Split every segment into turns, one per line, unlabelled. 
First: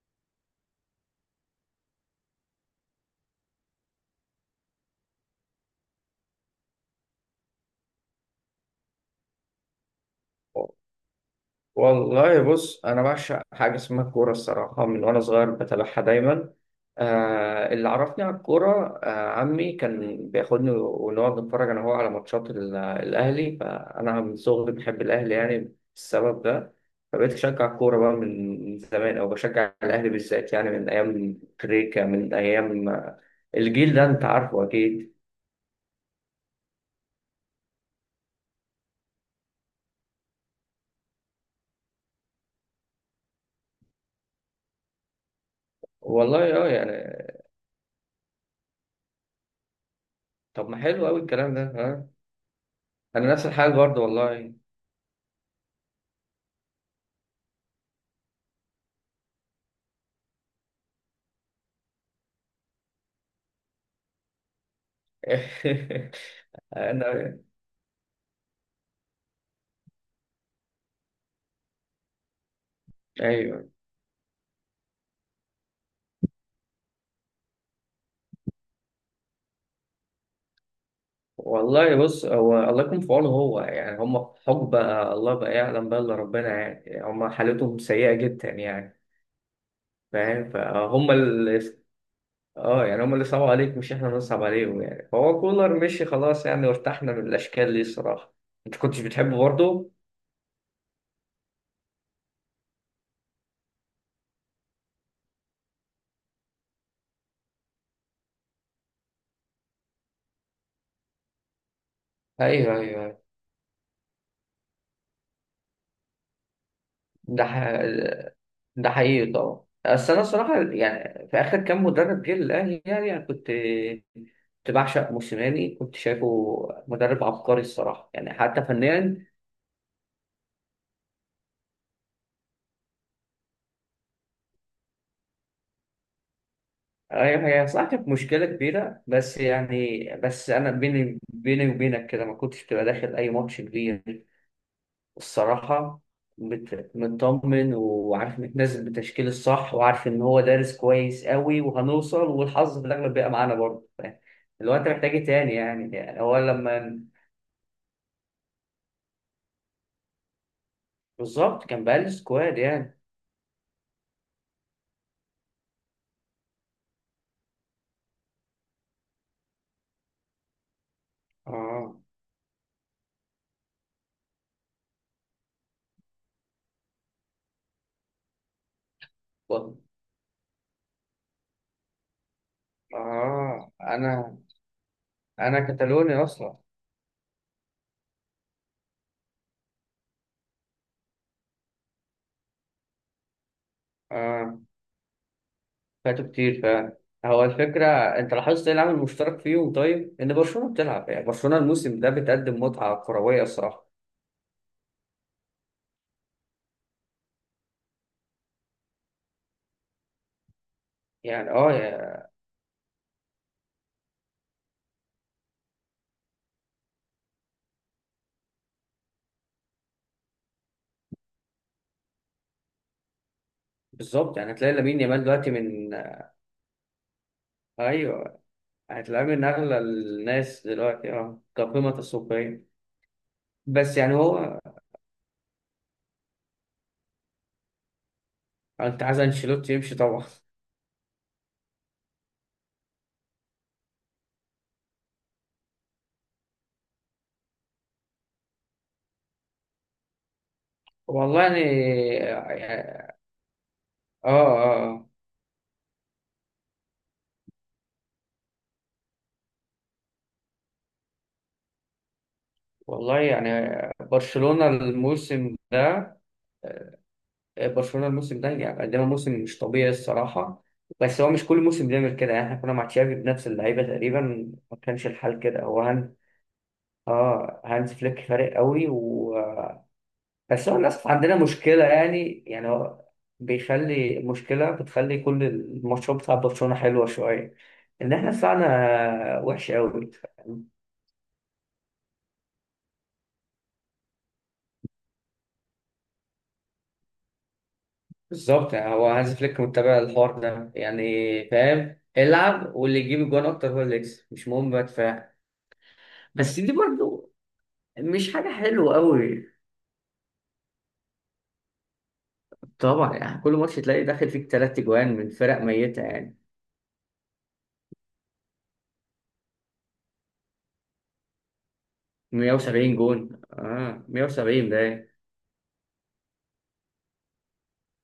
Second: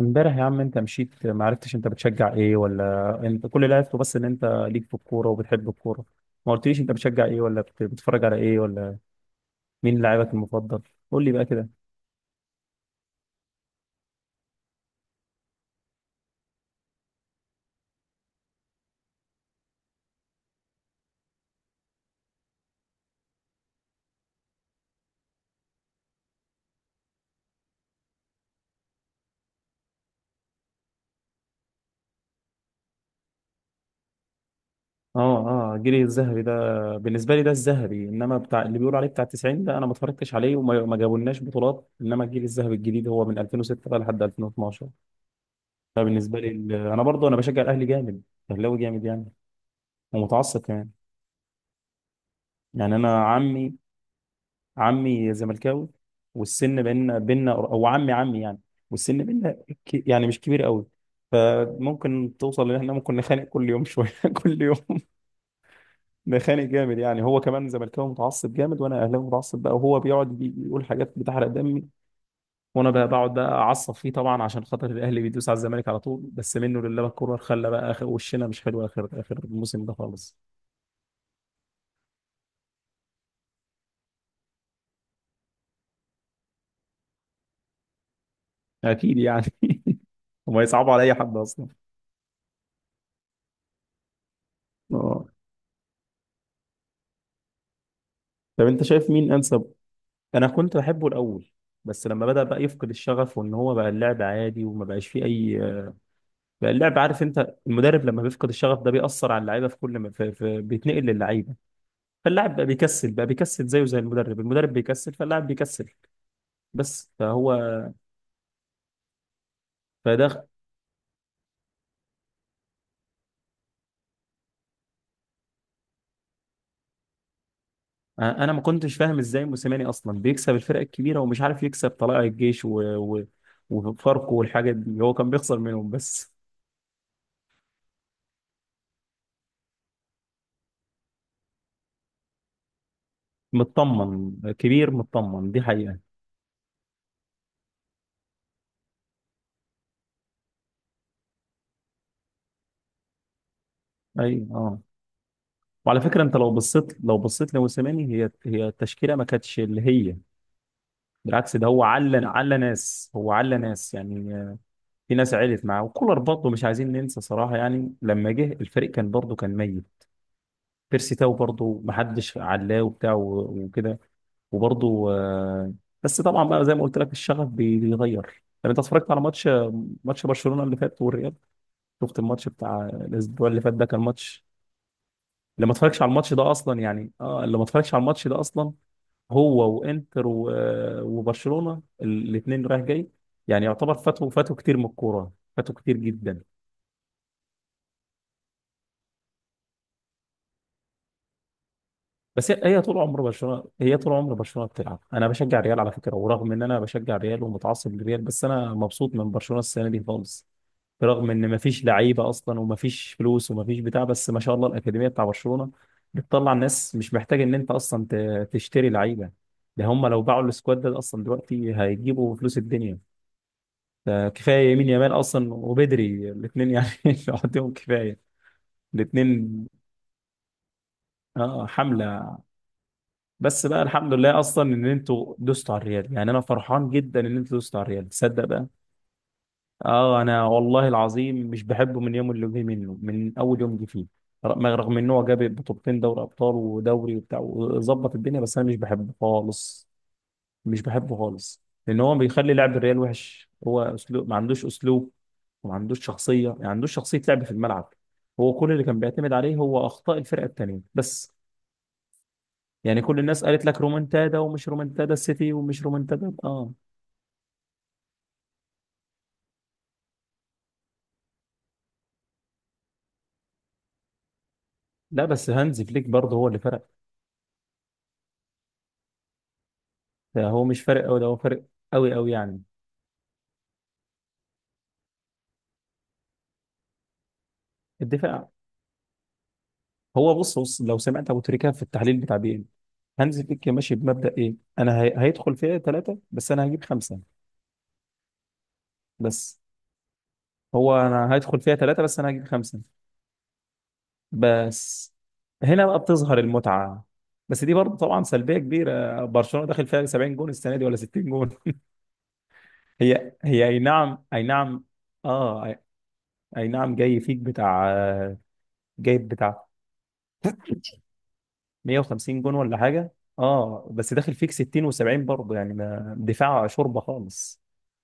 امبارح يا عم انت مشيت، ما عرفتش انت بتشجع ايه، ولا انت كل اللي عرفته بس ان انت ليك في الكوره وبتحب الكوره. ما قلتليش انت بتشجع ايه، ولا بتتفرج على ايه، ولا مين لاعبك المفضل؟ قول لي بقى كده.
والله بص انا بعشق حاجه اسمها الكوره الصراحه من وانا صغير بتابعها دايما. آه اللي عرفني على الكوره عمي كان بياخدني ونقعد نتفرج انا وهو على ماتشات الاهلي، فانا من صغري بحب الاهلي يعني السبب ده. فبقيت اشجع الكوره بقى من زمان او بشجع الاهلي بالذات يعني من ايام كريكا، من ايام الجيل ده انت عارفه اكيد.
اه، الجيل الذهبي ده بالنسبه لي ده الذهبي. انما بتاع اللي بيقولوا عليه بتاع 90 ده انا ما اتفرجتش عليه، وما ما جابولناش بطولات. انما الجيل الذهبي الجديد هو من 2006 بقى لحد 2012.
والله
فبالنسبه لي
اه يعني.
انا برضه بشجع الاهلي جامد. اهلاوي جامد يعني، ومتعصب
طب ما
كمان.
حلو قوي الكلام ده، ها.
يعني انا
انا نفس الحاجه
عمي
برضه والله.
عمي زملكاوي. والسن بيننا، او عمي يعني. والسن بيننا يعني مش كبير قوي. فممكن توصل ان احنا ممكن نخانق كل يوم شويه، كل يوم نخانق جامد. يعني
انا
هو كمان زملكاوي متعصب جامد، وانا اهلاوي متعصب بقى. وهو بيقعد بيقول حاجات بتحرق دمي. وانا بقى بقعد بقى
ايوه.
اعصب فيه طبعا، عشان خاطر الاهلي بيدوس على الزمالك على طول. بس منه لله الكوره، خلى بقى اخر وشنا مش حلو اخر الموسم ده خالص.
والله بص، هو الله يكون في عونه، هو يعني هم في حقبه الله بقى يعلم بقى الا ربنا، يعني هم حالتهم سيئه جدا يعني.
اكيد يعني.
فاهم
وما يصعبوا على
فهم
اي حد اصلا.
اللي. اه يعني هم اللي صعبوا عليك مش احنا اللي نصعب عليهم يعني،
اه.
فهو كولر مشي خلاص يعني وارتحنا من الاشكال دي الصراحه.
طب
انت
انت
كنتش
شايف مين
بتحبه
انسب؟
برضه؟
انا كنت بحبه الاول، بس لما بدأ بقى يفقد الشغف، وان هو بقى اللعب عادي، وما بقاش فيه اي. بقى اللعب، عارف انت المدرب لما بيفقد الشغف ده بيأثر على اللعيبه في كل ما بيتنقل للعيبه. فاللاعب بقى
ايوه
بيكسل
ايوه.
بقى بيكسل زيه زي المدرب بيكسل فاللاعب بيكسل. بس
ده ح...
فهو
ده حقيقي طبعا، بس انا
فده،
الصراحه يعني في اخر كام مدرب جه للاهلي يعني انا كنت، كنت بعشق موسيماني، كنت شايفه مدرب عبقري الصراحه يعني
انا ما
حتى
كنتش فاهم
فنيا.
ازاي موسيماني اصلا بيكسب الفرق الكبيره، ومش عارف يكسب طلائع الجيش و... وفاركو والحاجات دي، هو كان بيخسر منهم بس.
هي صح، كانت مشكله كبيره، بس يعني بس انا بيني بيني وبينك كده ما كنتش بتبقى داخل اي ماتش كبير
مطمن كبير، مطمن دي حقيقه.
الصراحه. مطمن وعارف متنازل بالتشكيل الصح وعارف ان هو دارس كويس قوي وهنوصل والحظ في الاغلب بيبقى معانا برضه، فاهم؟
اي
اللي هو
اه.
انت محتاج إيه تاني يعني،
وعلى
يعني
فكره، انت
هو
لو
لما.
بصيت لو بصيت لموسيماني، هي التشكيله ما كانتش اللي هي. بالعكس
بالظبط،
ده هو
كان بقالي
على
سكواد يعني.
ناس، هو على ناس يعني. في ناس علت معاه. وكولر برضه مش عايزين ننسى صراحه، يعني لما جه الفريق كان برضه كان ميت. بيرسي تاو برضه ما
اه.
حدش علاه وبتاع وكده وبرضه بس طبعا بقى زي ما قلت لك الشغف بيغير. طب انت اتفرجت على ماتش
بط-
ماتش برشلونه اللي فات والريال؟ شفت الماتش بتاع الاسبوع اللي
اه
فات ده؟ كان
انا،
ماتش.
انا
اللي ما اتفرجش على
كتالوني
الماتش ده
اصلا.
اصلا يعني، اه، اللي ما اتفرجش على الماتش ده اصلا. هو وانتر وبرشلونه الاثنين رايح جاي. يعني يعتبر فاتوا
اه
كتير من الكوره، فاتوا كتير
فاتوا
جدا.
كتير فعلا. هو الفكره، انت لاحظت ايه العامل المشترك فيهم؟ طيب، ان برشلونه بتلعب يعني برشلونه الموسم ده
بس هي
بتقدم
هي طول
متعه
عمر
كرويه
برشلونه
الصراحه.
هي طول عمر برشلونه بتلعب. انا بشجع الريال على فكره. ورغم ان انا بشجع الريال ومتعصب للريال، بس انا مبسوط من برشلونه السنه دي خالص. برغم ان
يعني اه
مفيش
يا-.
لعيبه اصلا ومفيش فلوس ومفيش بتاع، بس ما شاء الله الاكاديميه بتاع برشلونه بتطلع ناس. مش محتاج ان انت اصلا تشتري لعيبه. ده هم لو باعوا السكواد ده اصلا دلوقتي هيجيبوا فلوس الدنيا. ده
بالظبط، يعني
كفايه
هتلاقي
يمين
لامين
يامال
يامال دلوقتي
اصلا
من.
وبدري الاثنين يعني، لوحدهم كفايه
ايوه، هتلاقيه من
الاثنين.
اغلى الناس دلوقتي اه
اه
كقيمه
حمله.
تسويقيه.
بس بقى
بس
الحمد
يعني
لله
هو،
اصلا ان انتوا دوستوا على الريال، يعني انا فرحان جدا ان انتوا دوستوا على الريال، تصدق بقى.
انت عايز انشيلوتي يمشي
اه.
طبعا.
انا والله العظيم مش بحبه من يوم اللي جه منه، من اول يوم جه فيه. رغم ان هو جاب بطولتين دوري ابطال ودوري وبتاع وظبط الدنيا، بس انا مش بحبه خالص. مش بحبه
والله
خالص لان هو بيخلي لعب الريال
يعني
وحش. هو اسلوب
اه
ما عندوش
اه آه.
اسلوب، وما عندوش شخصيه، يعني ما عندوش شخصيه لعب في الملعب. هو كل اللي كان بيعتمد عليه هو اخطاء الفرقه التانيه بس. يعني كل
والله
الناس
يعني
قالت لك رومنتادا
برشلونة
ومش رومنتادا السيتي،
الموسم
ومش
ده،
رومنتادا اه.
برشلونة الموسم ده يعني قدم موسم مش طبيعي الصراحة. بس هو مش كل موسم بيعمل كده، يعني احنا كنا مع تشافي بنفس اللعيبة تقريبا، ما كانش
لا
الحال
بس
كده. هو
هانز فليك
هان
برضه هو اللي فرق.
اه، هانز فليك فارق قوي
ده هو
بس هو
مش فارق
للأسف
قوي، ده هو
عندنا
فارق
مشكلة،
قوي قوي
يعني
يعني.
يعني هو بيخلي مشكلة بتخلي كل الماتشات بتاع برشلونة حلوة شوية، إن إحنا
الدفاع.
دفاعنا وحش قوي.
هو بص بص لو سمعت ابو تريكه في التحليل بتاع بي ان، هانز فليك ماشي بمبدأ ايه؟ انا هيدخل فيها ثلاثة، بس انا هجيب خمسة.
بالظبط، يعني هو هانز
بس
فليك متابع الحوار ده
هو
يعني.
انا هدخل فيها
فاهم،
ثلاثة، بس انا هجيب
العب
خمسة.
واللي يجيب الجوان اكتر هو اللي يكسب، مش مهم بقى
بس
دفاع.
هنا بقى بتظهر
بس دي
المتعة.
برضو
بس دي برضه طبعا
مش حاجة
سلبية
حلوة
كبيرة.
قوي،
برشلونة داخل فيها 70 جون السنة دي، ولا 60 جون.
طبعا
هي
يعني كل
هي
ماتش
اي
تلاقي
نعم،
داخل
اي
فيك تلات
نعم،
جوان من فرق
اه، اي،
ميتة يعني.
أي نعم. جاي فيك بتاع، جايب بتاع 150 جون ولا
170
حاجة.
جون،
اه،
اه
بس داخل فيك
170 ده إيه؟
60 و70 برضه، يعني ما دفاع شوربة خالص.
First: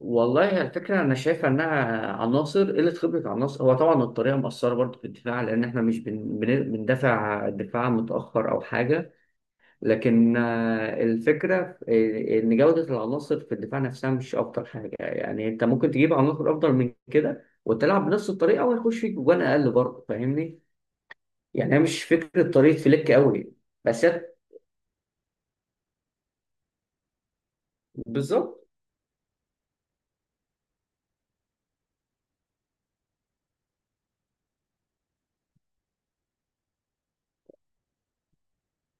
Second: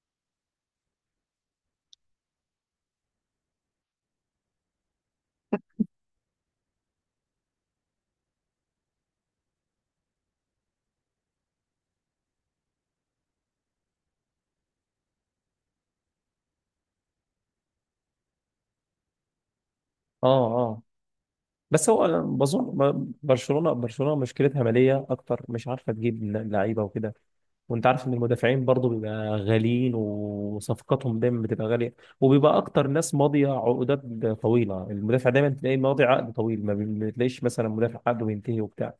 والله الفكرة أنا شايفة إنها عناصر قلة خبرة، عناصر، هو طبعا الطريقة مؤثرة برضه في الدفاع لأن إحنا مش بندافع دفاع متأخر أو حاجة، لكن الفكرة إن جودة العناصر في الدفاع نفسها مش أفضل حاجة، يعني أنت ممكن تجيب عناصر أفضل من كده وتلعب بنفس الطريقة ويخش فيك جوان أقل برضه،
اه
فاهمني؟
اه
يعني هي
بس
مش
هو
فكرة
بظن
طريقة فليك قوي.
برشلونة
بس
برشلونة
هي-.
مشكلتها مالية اكتر، مش عارفة تجيب لعيبة وكده. وانت عارف ان المدافعين
بالظبط
برضو بيبقى غاليين، وصفقاتهم دايما بتبقى غاليه. وبيبقى اكتر ناس ماضيه عقودات طويله. المدافع دايما تلاقيه ماضي عقد طويل، ما بتلاقيش مثلا مدافع عقده بينتهي وبتاع.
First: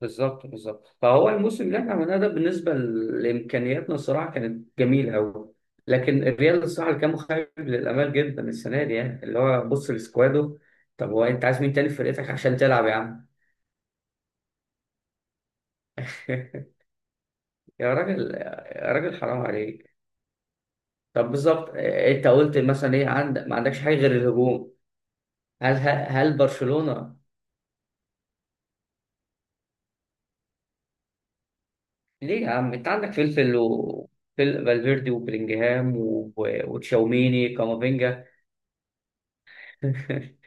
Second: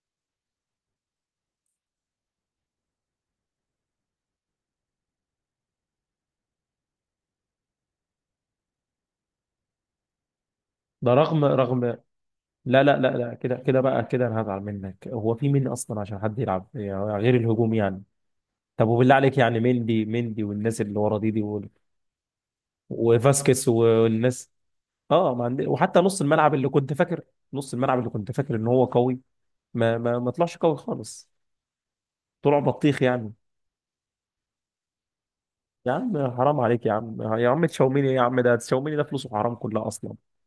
بالظبط بالظبط، فهو الموسم اللي احنا عملناه ده بالنسبة لإمكانياتنا الصراحة كانت جميلة أوي. لكن الريال الصراحة اللي كان مخيب للآمال جدا السنة دي، يعني اللي هو بص لسكواده. طب
ده
هو،
رغم
أنت عايز مين
رغم
تاني في فرقتك عشان
لا
تلعب يا
لا لا
عم؟
لا، كده كده بقى كده انا هزعل منك. هو في مين اصلا عشان حد يلعب، يعني غير الهجوم
يا
يعني.
راجل
طب
يا
وبالله
راجل
عليك،
حرام
يعني
عليك.
مندي مندي والناس اللي ورا دي
طب
دي
بالظبط إيه، انت قلت مثلا ايه، عندك ما
وفاسكيز
عندكش حاجه غير
والناس.
الهجوم؟
اه، ما عندي.
هل
وحتى
هل برشلونه.
نص الملعب اللي كنت فاكر ان هو قوي، ما طلعش قوي خالص.
ليه يا
طلع
عم، انت
بطيخ
عندك
يعني.
فلفل و فالفيردي
يا
وبلينجهام
عم حرام عليك، يا عم يا
وتشاوميني
عم تشاوميني، يا
كامافينجا.
عم ده تشاوميني ده فلوسه حرام كلها اصلا.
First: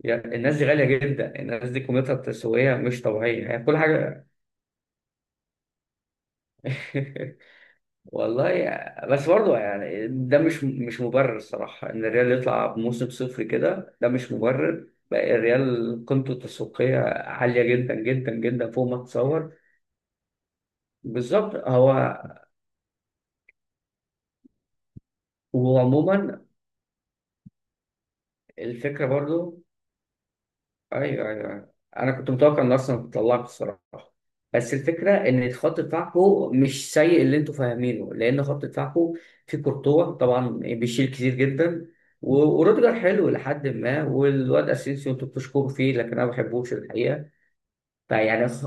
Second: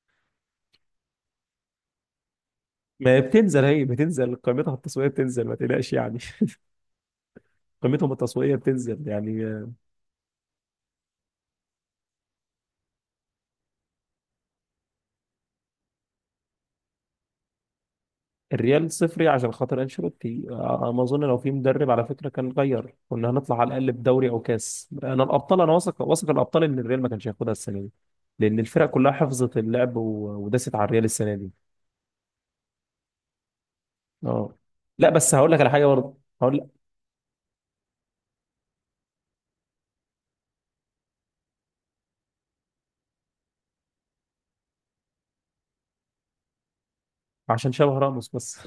يعني الناس دي غاليه جدا، الناس دي قيمتها التسويقيه مش
ما هي
طبيعيه
بتنزل
يعني كل
هي
حاجه.
بتنزل قيمتها التسويقيه بتنزل، ما تقلقش يعني. قيمتهم
والله
التسويقيه
يا-،
بتنزل
بس
يعني
برضه يعني ده مش مبرر الصراحة، إن الريال يطلع بموسم صفر كده ده مش مبرر بقى، الريال قيمته التسويقية عالية جدا جدا جدا فوق
الريال
ما
صفري عشان
تتصور.
خاطر انشيلوتي. ما اظن لو في
بالظبط
مدرب
هو،
على فكره كان غير، كنا هنطلع على الاقل بدوري او كاس، انا الابطال، انا واثق واثق
وعموما
الابطال ان الريال ما كانش هياخدها السنه دي. لان الفرق
الفكرة
كلها حفظت
برضه.
اللعب وداست على الريال
ايوه
السنه دي.
ايوه أيوة. انا كنت متوقع ان اصلا تطلعك الصراحه.
اه.
بس
لا
الفكره
بس هقول
ان
لك على
خط
حاجه برضه،
دفاعكم
هقول لك
مش سيء اللي انتوا فاهمينه، لان خط دفاعكم في كورتوا طبعا بيشيل كتير جدا، وروديجر حلو لحد ما، والواد اسينسيو انتوا بتشكروا فيه لكن انا ما بحبوش الحقيقه.
عشان شبه راموس
فيعني
بس.
خ...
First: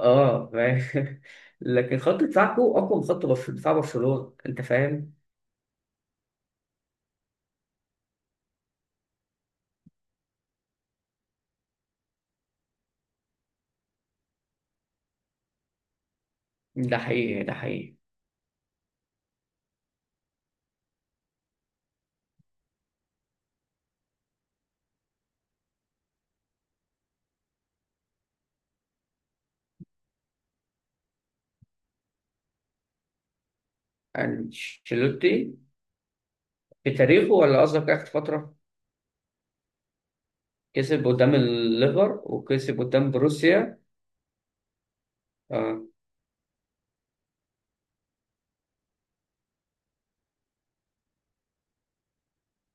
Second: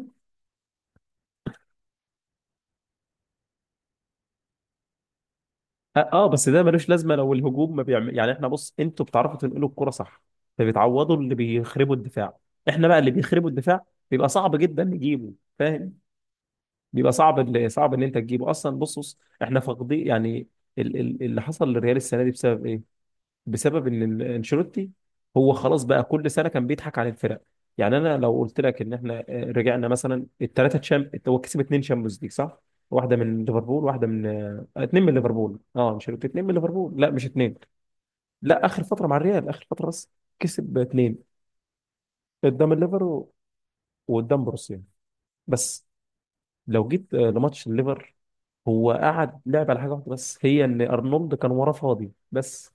اه فاهم، لكن خط دفاعكم اقوى من خط دفاع برشلونه، انت فاهم.
اه بس ده ملوش لازمه لو الهجوم ما بيعمل يعني. احنا بص، انتوا بتعرفوا تنقلوا الكرة صح، فبتعوضوا اللي بيخربوا الدفاع. احنا بقى اللي بيخربوا الدفاع بيبقى صعب جدا نجيبه. فاهم؟
ده
بيبقى صعب.
حقيقي ده
اللي صعب
حقيقي.
ان انت تجيبه اصلا. بص بص احنا فاقدين يعني اللي حصل للريال السنه دي بسبب ايه؟ بسبب ان انشيلوتي. هو خلاص بقى كل سنه كان بيضحك على الفرق. يعني انا لو قلت لك ان احنا رجعنا مثلا الثلاثه تشام، هو كسب اثنين شامبيونز ليج صح؟ واحده من ليفربول، واحده من اتنين من
انشيلوتي
ليفربول، اه انشيلوتي اتنين من
في
ليفربول، لا مش
تاريخه
اتنين.
ولا قصدك اخر فتره؟
لا اخر فتره، مع الريال اخر فتره بس كسب
كسب
اتنين.
قدام الليفر
قدام
وكسب
الليفر
قدام بروسيا.
وقدام بروسيا
اه
بس. لو جيت لماتش الليفر، هو قعد لعب على حاجه واحده بس، هي ان ارنولد كان وراه فاضي بس.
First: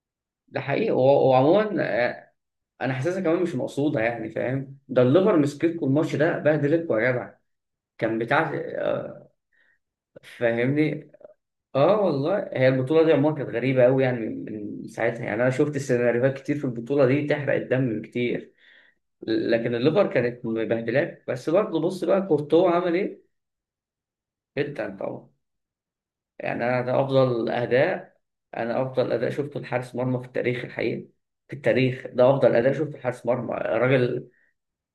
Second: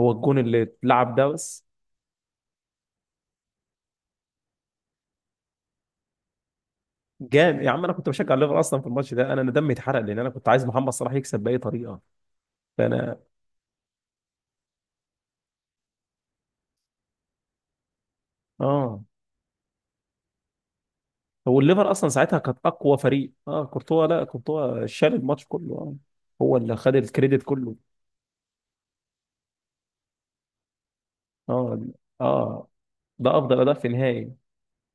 هو الجون
ده
اللي
حقيقي
اتلعب ده بس.
وعموما آه، انا حاسسها كمان مش مقصوده، يعني فاهم، ده الليفر مسكتكم الماتش ده بهدلتكم يا جدع.
جام يا عم، انا كنت
كان
بشجع
بتاع
الليفر اصلا في الماتش ده، انا دمي اتحرق، لان انا كنت عايز محمد
فاهمني.
صلاح يكسب باي طريقه
اه والله هي البطوله دي
فانا.
عموما كانت غريبه قوي، يعني من، من ساعتها يعني انا شفت سيناريوهات كتير في البطوله دي تحرق الدم كتير.
اه.
لكن الليفر كانت مبهدلاك، بس
هو
برضه
الليفر
بص
اصلا
بقى
ساعتها كانت
كورتوا عمل
اقوى
ايه؟
فريق. اه كورتوا، لا كورتوا
جدا
شال
طبعا،
الماتش كله. اه. هو
يعني
اللي
انا
خد
ده
الكريدت
افضل
كله.
اداء، انا افضل اداء شفته لحارس مرمى في التاريخ الحقيقي، في
اه
التاريخ ده افضل
اه
اداء شفته لحارس
ده
مرمى
افضل اداء في
راجل.
نهائي.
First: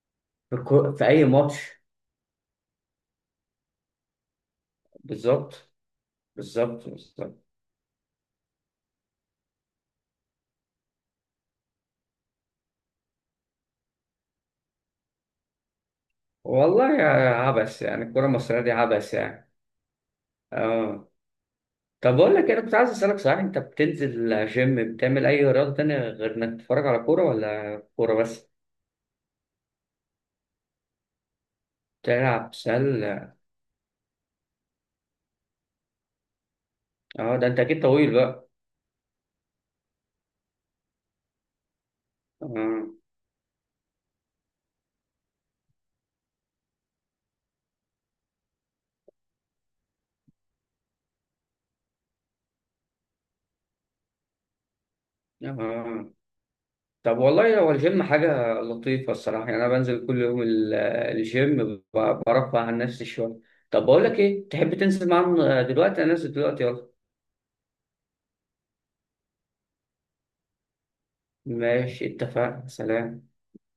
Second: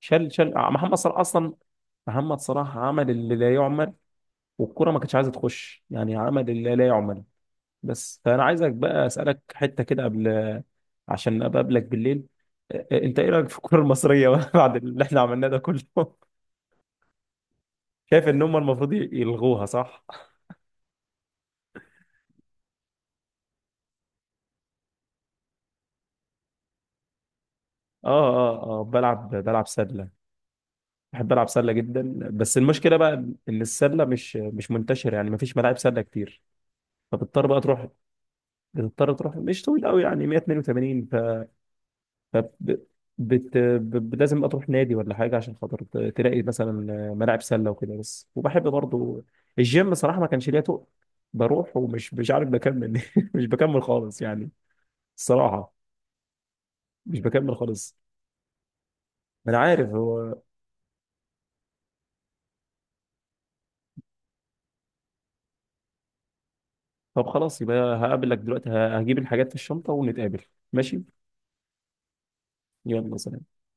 شال شال محمد
في
صلاح
اي
اصلا.
ماتش.
محمد صلاح عمل اللي لا يعمل، والكره ما كانتش عايزه
بالظبط
تخش. يعني عمل اللي لا
بالظبط
يعمل.
بالظبط
بس فانا عايزك بقى اسالك حته كده قبل، عشان ابقى اقابلك بالليل. انت ايه رايك في الكره المصريه بعد اللي احنا عملناه ده كله؟
والله يا عبس، يعني الكره
شايف ان هم
المصريه دي
المفروض
عبس يعني.
يلغوها صح؟
اه طب بقول لك إيه، انا كنت عايز اسالك صحيح، انت بتنزل جيم بتعمل اي رياضه تانية غير انك تتفرج على كوره ولا كوره
اه.
بس؟
اه. اه. بلعب سله. بحب العب سله جدا،
تلعب
بس المشكله بقى
سله؟
ان السله مش منتشره يعني، مفيش ملاعب سله كتير.
اه
فبتضطر
ده انت
بقى
اكيد
تروح.
طويل بقى.
بتضطر تروح مش طويل قوي يعني 182. طب
اه
لازم اروح نادي ولا حاجه عشان خاطر تلاقي مثلا ملاعب سله وكده بس. وبحب برضو الجيم صراحه، ما كانش ليا تقل. بروح ومش مش عارف بكمل. مش بكمل خالص يعني، الصراحه.
اه. طب
مش بكمل
والله هو
خالص.
الجيم حاجة لطيفة الصراحة،
ما انا
يعني أنا
عارف
بنزل كل
هو.
يوم الجيم، برفع عن نفسي شوية. طب بقول لك إيه، تحب تنزل معانا دلوقتي؟ أنا نازل دلوقتي، يلا.
طب خلاص، يبقى هقابلك دلوقتي، هجيب الحاجات في الشنطه ونتقابل. ماشي.
ماشي اتفقنا،
يلا
سلام.
سلام.